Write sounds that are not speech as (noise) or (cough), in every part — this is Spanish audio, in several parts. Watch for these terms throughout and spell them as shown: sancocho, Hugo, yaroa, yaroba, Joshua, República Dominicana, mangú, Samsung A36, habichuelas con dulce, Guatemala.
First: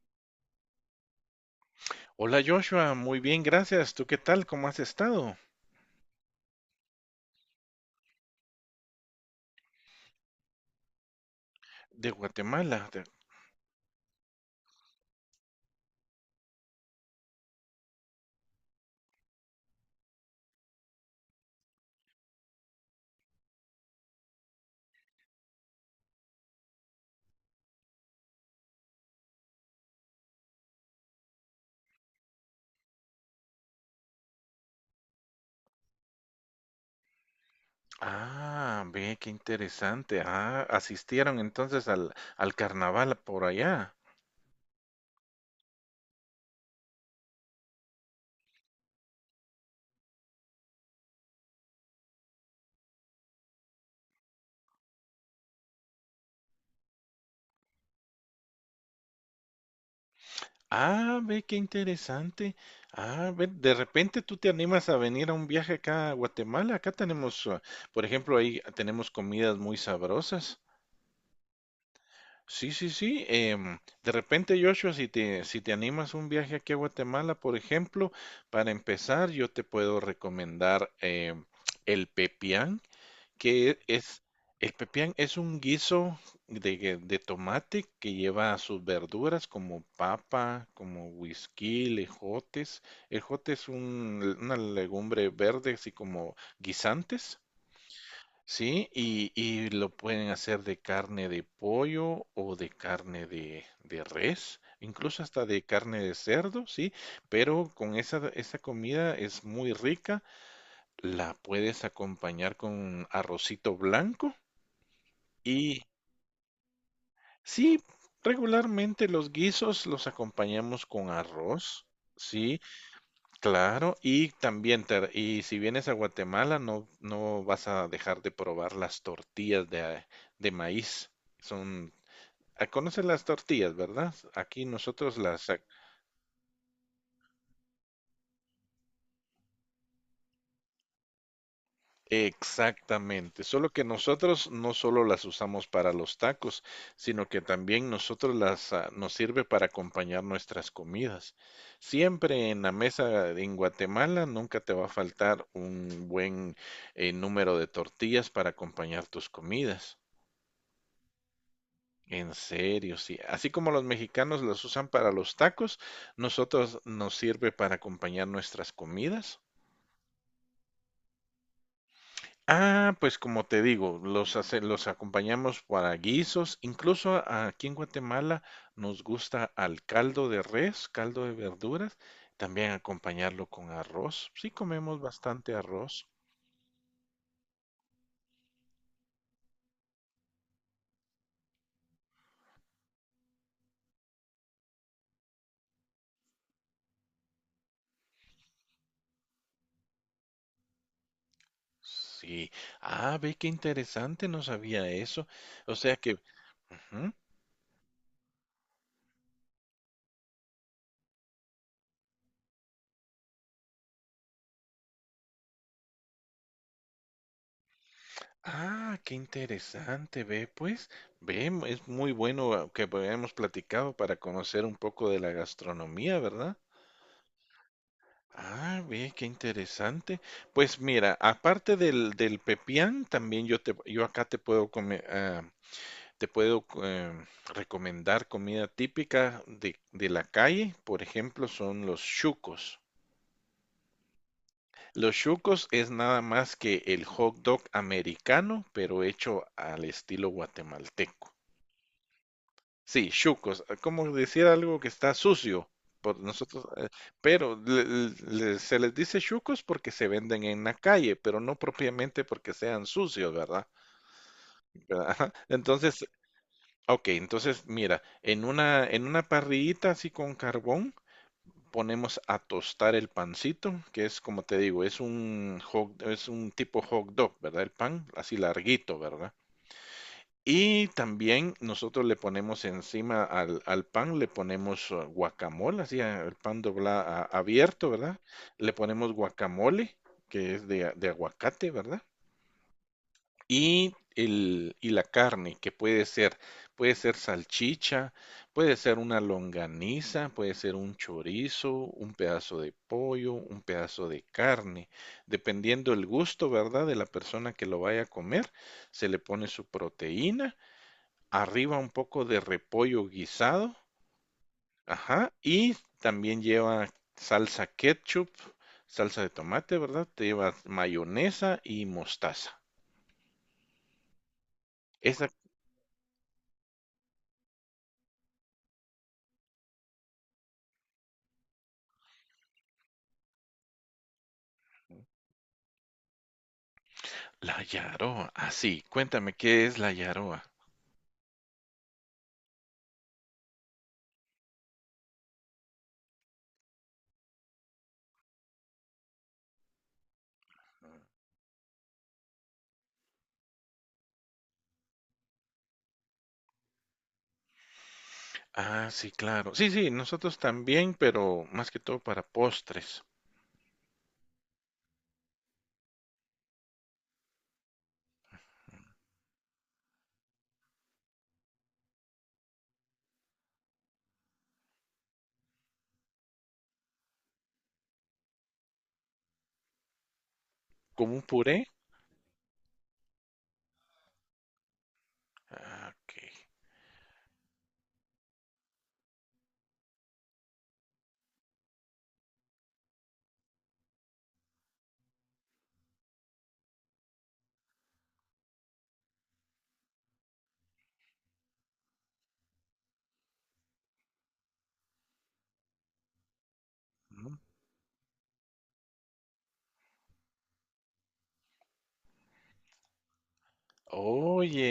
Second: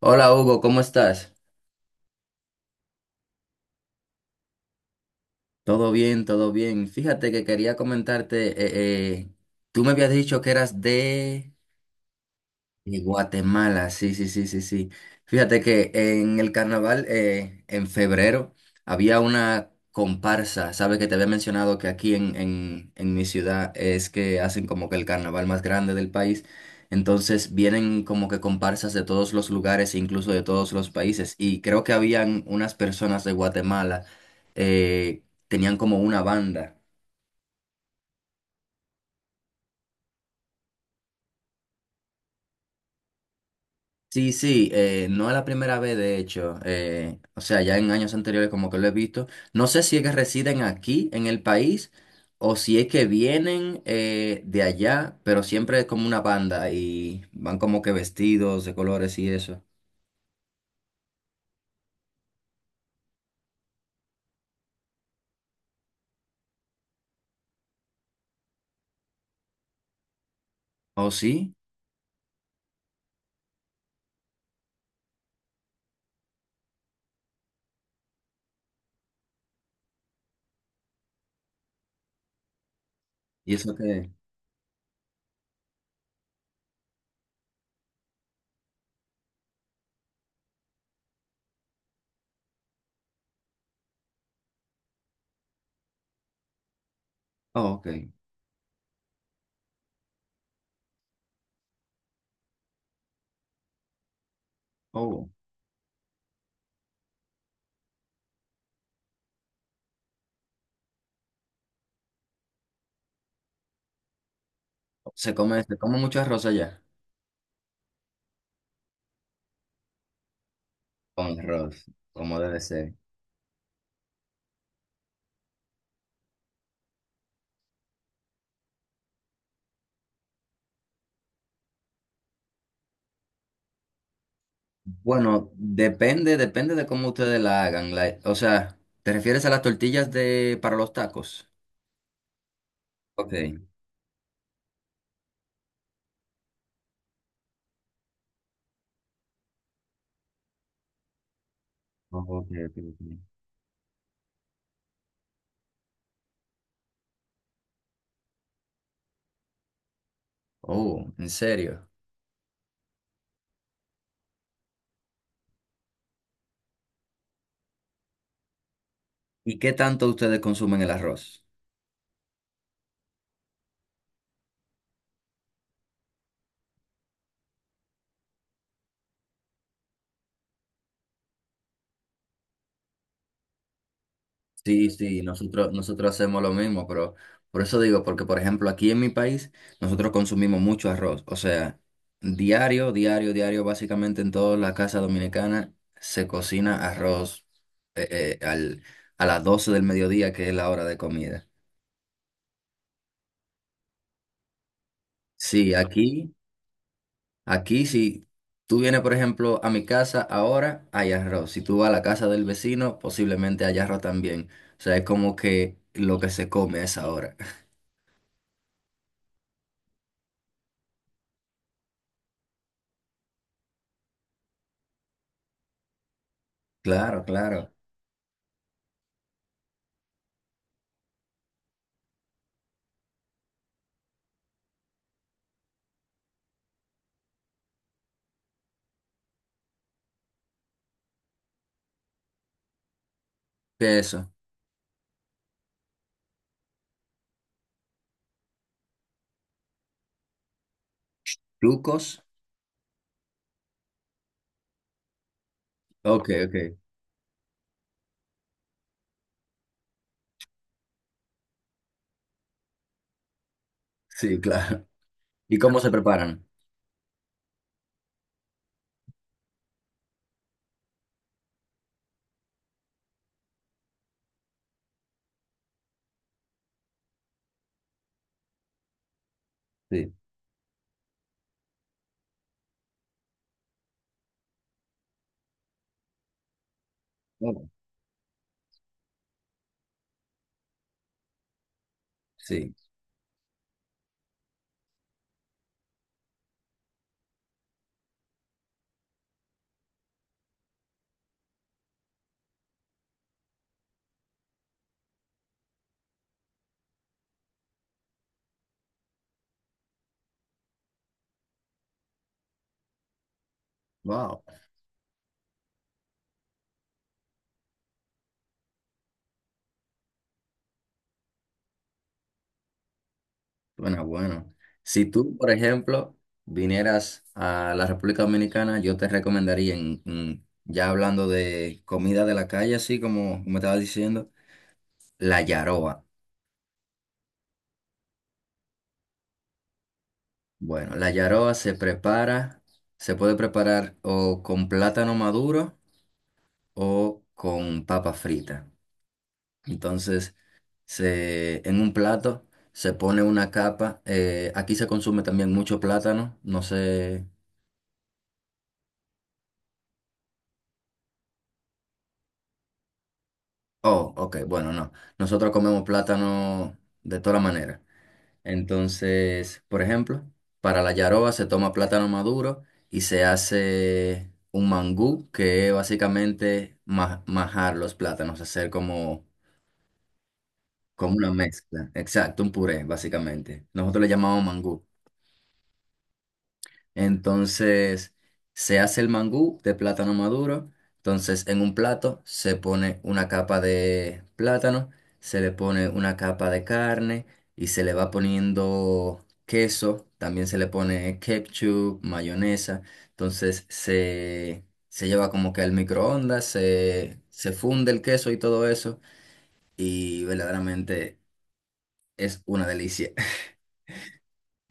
Hola Hugo, ¿cómo estás? Hola Joshua, muy bien, gracias. ¿Tú qué tal? ¿Cómo has estado? Todo bien, todo bien. Fíjate que quería comentarte, tú me habías dicho que eras de... De Guatemala. Y Guatemala, sí, sí, sí, sí, sí. Fíjate que en el carnaval, en febrero, había una comparsa. Sabes que te había mencionado que aquí en mi ciudad es que hacen como que el carnaval más grande del país. Entonces vienen como que comparsas de todos los lugares, e incluso de todos los países. Y creo que habían unas personas de Guatemala, eh, tenían como una banda. Ah, ve, qué interesante. Ah, asistieron entonces al carnaval por allá. Sí, sí, no es la primera vez, de hecho. O sea, ya en años anteriores como que lo he visto. No sé si es que residen aquí en el país o si es que vienen de allá, pero siempre es como una banda y van como que vestidos de colores y eso. Ah, ve, qué interesante. Ah, ve, de repente tú te animas a venir a un viaje acá a Guatemala. Acá tenemos, por ejemplo, ahí tenemos comidas muy sabrosas. ¿Oh, sí? Sí, sí, sí. De repente, Joshua, si te animas un viaje aquí a Guatemala, por ejemplo, para empezar, yo te puedo recomendar el pepián, ¿Y eso que qué? es, el pepián es un guiso de tomate que lleva sus verduras como papa, como whisky, ejotes. El jote es una legumbre verde, así como guisantes. Oh, ok. Sí, y lo pueden hacer de carne de pollo o de carne de res, incluso Oh, hasta de carne de cerdo, sí, pero con esa comida es muy rica, la puedes acompañar con arrocito blanco se y come mucho arroz allá. sí, regularmente los guisos los acompañamos con Con arroz, arroz, como debe sí. ser. Claro, y también, y si vienes a Guatemala, no, no vas a dejar de probar las tortillas de maíz. Son, conoces las tortillas, ¿verdad? Aquí nosotros las. Bueno, depende, depende de cómo ustedes la hagan. O sea, ¿te refieres a las tortillas de para los tacos? Ok. Exactamente, solo que nosotros no solo las usamos para los tacos, sino que también nosotros nos sirve para acompañar nuestras comidas. Oh, ok, Siempre en la ok, ok. mesa en Guatemala nunca te va a faltar un buen número de tortillas para acompañar tus comidas. Oh, ¿en serio? En serio, sí. Así como los mexicanos las usan para los tacos, nosotros nos sirve para acompañar nuestras comidas. ¿Y qué tanto ustedes consumen el arroz? Ah, pues como te digo, los acompañamos para guisos. Incluso aquí en Guatemala nos gusta al caldo de res, caldo de verduras, también acompañarlo con arroz. Sí, Sí, comemos sí, bastante nosotros, arroz. nosotros hacemos lo mismo, pero por eso digo, porque por ejemplo aquí en mi país nosotros consumimos mucho arroz, o sea, diario, diario, diario, básicamente en toda la casa dominicana se cocina arroz eh, eh, al, a las 12 del mediodía, que es la hora de comida. Sí. Ah, ve qué interesante, no sabía eso. Sí, O sea que. aquí. Ujú. Aquí, si tú vienes, por ejemplo, a mi casa ahora, hay arroz. Si tú vas a la casa del vecino, posiblemente haya arroz también. O sea, es como que lo que se come es ahora. (laughs) Ah, qué interesante, ve pues. Ve, es muy bueno que hayamos platicado para conocer un poco de la gastronomía, ¿verdad? Claro, claro. Ah, ve, qué interesante. Pues mira, aparte del pepián, también yo acá te puedo te puedo recomendar comida típica de la calle. Por ejemplo, son los chucos. ¿Qué es eso? Los chucos es nada más que el hot dog americano, pero hecho al estilo guatemalteco. ¿Trucos? Sí, chucos, como decir algo que está sucio por Ok, ok. nosotros, pero se les dice chucos porque se venden en la calle, pero no propiamente porque sean sucios, ¿verdad? Sí, (laughs) claro. (laughs) ¿Verdad? Ajá. ¿Y cómo se Entonces, preparan? ok, entonces mira, en una parrillita así con carbón ponemos a tostar el pancito, que es como te digo, es es un tipo hot dog, ¿verdad? El pan así larguito, ¿verdad? Sí. Y también nosotros le ponemos encima al pan, le ponemos guacamole, así el pan dobla Oh. abierto, ¿verdad? Le ponemos guacamole, que es de aguacate, ¿verdad? Sí. Y la carne, que puede ser salchicha, puede ser una longaniza, puede ser un chorizo, un pedazo de pollo, un pedazo de carne, dependiendo el gusto, ¿verdad? De la persona que lo vaya a comer, se le pone su proteína arriba un poco de repollo guisado, Wow. ajá, y también lleva salsa ketchup, salsa de tomate, ¿verdad? Te lleva mayonesa y mostaza. Bueno, bueno. Si Esa, tú, por ejemplo, vinieras a la República Dominicana, yo te recomendaría, ya hablando de comida de la calle, así como me estaba diciendo, la yaroa. la yaroa, sí, cuéntame, ¿qué es la yaroa? Bueno, la yaroa se prepara, se puede preparar o con plátano maduro o con papa frita. Entonces, se, en un plato se pone una capa. Aquí se consume también mucho plátano. No sé. Ah, sí, claro. Sí, sí, nosotros también, pero más que todo para postres, Oh, ok, bueno, no. Nosotros comemos plátano de toda manera. Entonces, por ejemplo, para la yaroba se toma plátano maduro y se hace un mangú, que es básicamente majar los plátanos, hacer como, como como un una puré. mezcla. Exacto, un puré, básicamente. Nosotros le llamamos mangú. Ah, ok. Entonces se hace el mangú de plátano maduro. Entonces en un plato se pone una capa de plátano, se le pone una capa de carne y se le va poniendo queso. También se le pone ketchup, mayonesa. Entonces se lleva como que al microondas, se, Ujú. se funde el queso y todo eso. Y verdaderamente es una delicia.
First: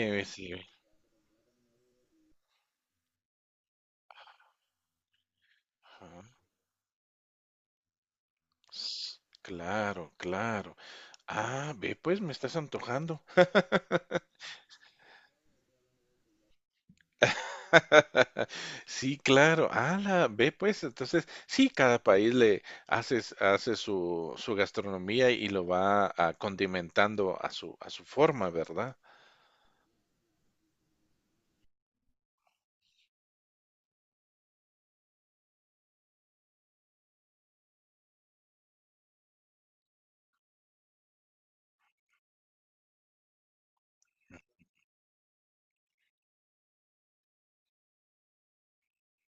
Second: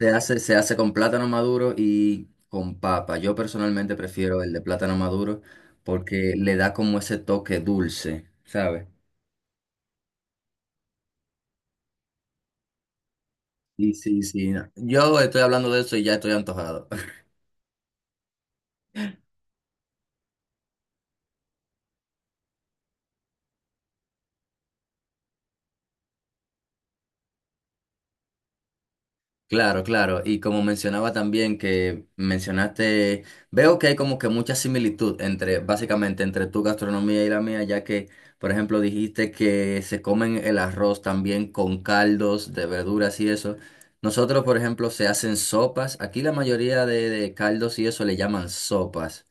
Se sí. hace con plátano maduro y con papa. Yo personalmente prefiero el de plátano maduro Ajá. porque le da como ese toque dulce, ¿sabes? S- Claro, claro. Ah, ve, pues me estás antojando. Y sí, sí. No. Yo estoy hablando de eso y ya estoy antojado. (laughs) Sí, claro. la Ve pues, entonces, sí, cada país hace su gastronomía y lo va condimentando a su forma, ¿verdad? Claro, claro. Y como mencionaba también que mencionaste, veo que hay como que mucha similitud entre, básicamente, entre tu gastronomía y la mía, ya que, por ejemplo, dijiste que se comen el arroz también con caldos de verduras y eso. Nosotros, por ejemplo, se hacen sopas. Aquí la mayoría de caldos y eso le llaman sopas.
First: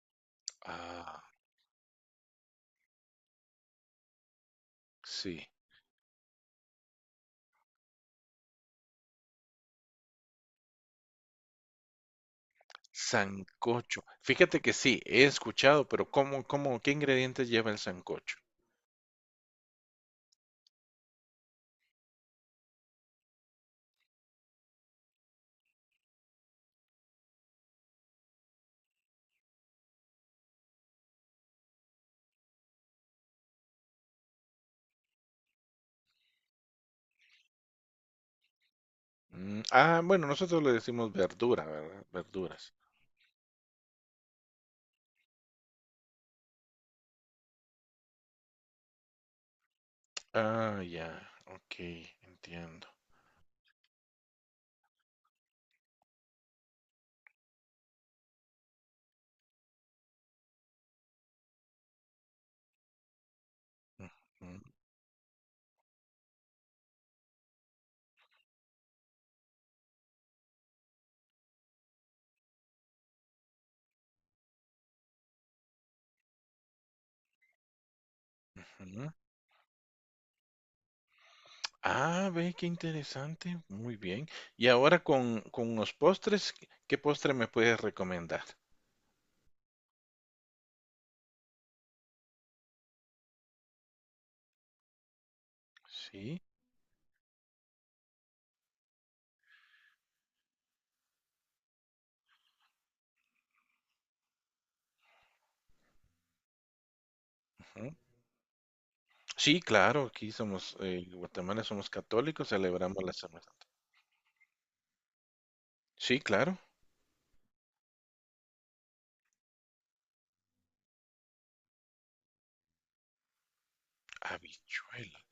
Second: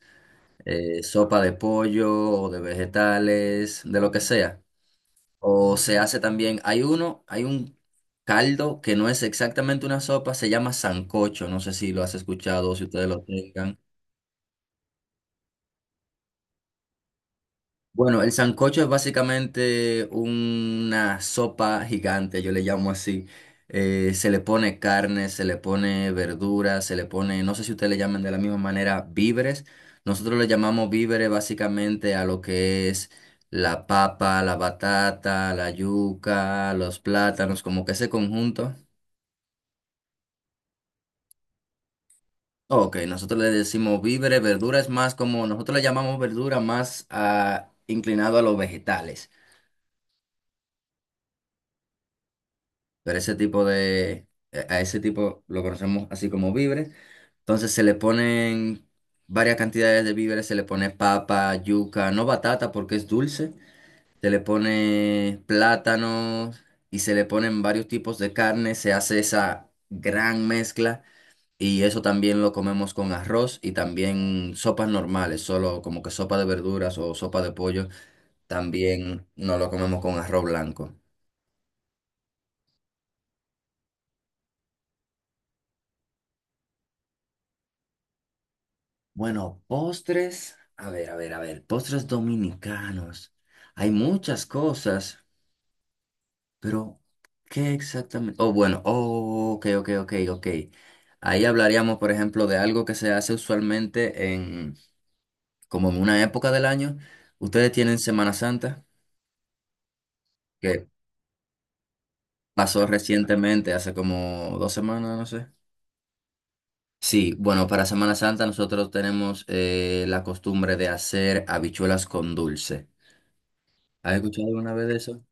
Ah, Sopa de pollo o de vegetales, de lo que sea. sí. O se hace también, hay uno, hay un caldo que no es exactamente una sopa, se llama sancocho, no sé si lo has escuchado o si ustedes lo tengan. Sancocho. Fíjate que sí, he escuchado, pero qué ingredientes lleva el Bueno, el sancocho? sancocho es básicamente una sopa gigante, yo le llamo así. Se le pone carne, se le pone verduras, se le pone, no sé si ustedes le llaman de la misma manera, víveres. Nosotros le llamamos víveres básicamente a lo que es la papa, la batata, la yuca, los plátanos, como que ese conjunto. Bueno, nosotros le decimos verdura, ¿verdad? Verduras. Ok, nosotros le decimos víveres, verdura es más como, nosotros le llamamos verdura más inclinado a los vegetales, Ah, ya, ok, entiendo. pero ese tipo de, a ese tipo lo conocemos así como víveres. Entonces se le ponen varias cantidades de víveres, se le pone papa, yuca, no batata porque es dulce, se le Ujú, pone plátano y se le ponen varios tipos de carne, se hace esa gran mezcla. Y eso también lo comemos con arroz y también sopas normales, solo como que sopa de verduras o sopa de pollo, ujú. también no lo comemos con arroz blanco. Ah, ve, qué interesante. Muy bien. Y ahora con los postres, ¿qué postre me puedes recomendar? Bueno, postres, a ver, a ver, a ver, postres dominicanos. Hay muchas cosas, Sí, pero ¿qué exactamente? Oh, bueno, oh, ok, ok, ok, ok. Ahí hablaríamos, por ejemplo, de algo que se hace usualmente en, como en una época del año. Ustedes ujú. tienen Semana Santa Sí, claro, que en Guatemala somos católicos, pasó celebramos la Semana Santa. recientemente, hace como 2 semanas, no sé. Sí, claro, Sí, bueno, para Semana Santa nosotros tenemos la costumbre de hacer habichuelas con dulce. ¿Has escuchado alguna vez de habichuela. eso?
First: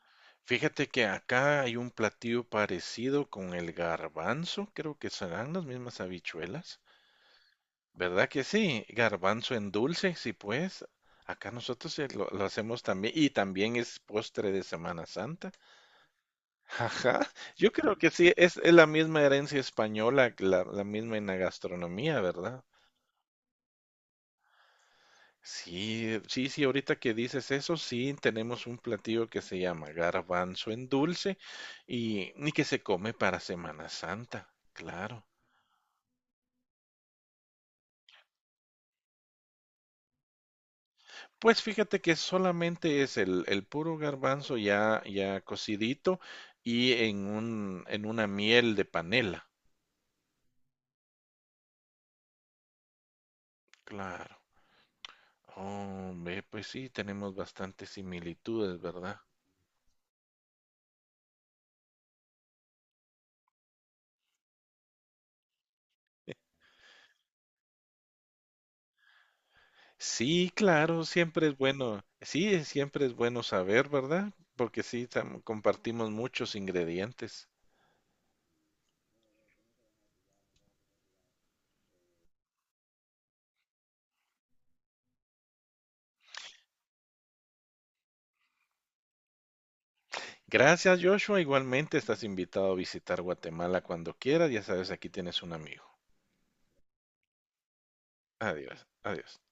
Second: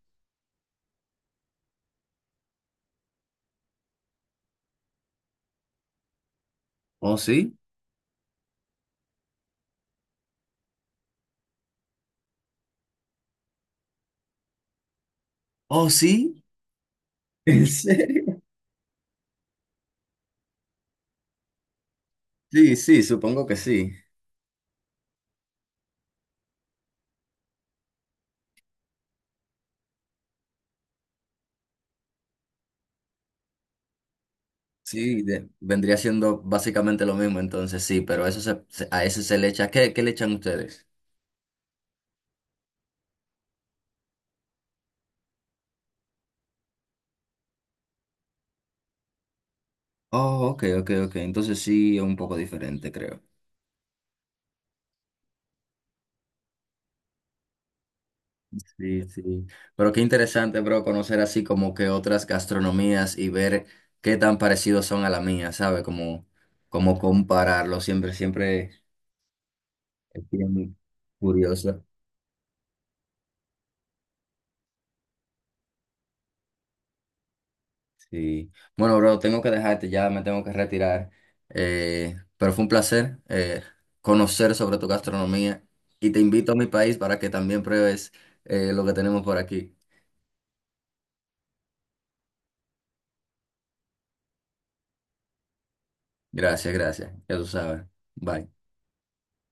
Fíjate que acá hay un platillo parecido con el garbanzo, creo que serán las mismas habichuelas. ¿Oh, sí? ¿Verdad que sí? Garbanzo en dulce, sí pues. Acá nosotros lo hacemos también y también es postre de Semana Santa. ¿Oh, sí? Ajá. (laughs) ¿En Yo creo que sí, serio? es la misma herencia española, la misma en la gastronomía, ¿verdad? Sí, sí, supongo que sí. Sí, sí, sí, ahorita que dices eso, sí, tenemos un platillo que se llama garbanzo en dulce y que se come para Semana Santa, Sí, claro. Vendría siendo básicamente lo mismo, entonces sí, pero eso a ese se le echa. ¿Qué, qué le echan ustedes? Pues fíjate que solamente es el puro garbanzo ya cocidito y en una miel de panela, Oh, ok, ok, ok. Entonces sí, es un poco diferente, creo. claro. Oh, ve, pues sí, tenemos bastantes similitudes, Sí, ¿verdad? sí. Pero qué interesante, bro, conocer así como que otras gastronomías y ver qué tan parecidos son a la mía, ¿sabe? Como, como compararlo. Siempre, siempre es Sí, bien claro, siempre es curioso. bueno. Sí, siempre es bueno saber, ¿verdad? Porque sí, compartimos muchos ingredientes. Sí. Bueno, bro, tengo que dejarte ya, me tengo que retirar. Pero fue un placer conocer sobre tu gastronomía y te invito a mi país para que también pruebes lo que tenemos por aquí. Gracias, Joshua. Igualmente estás invitado a visitar Guatemala cuando quieras. Ya sabes, aquí tienes un amigo. Gracias, gracias. Ya tú sabes. Bye. Adiós, adiós.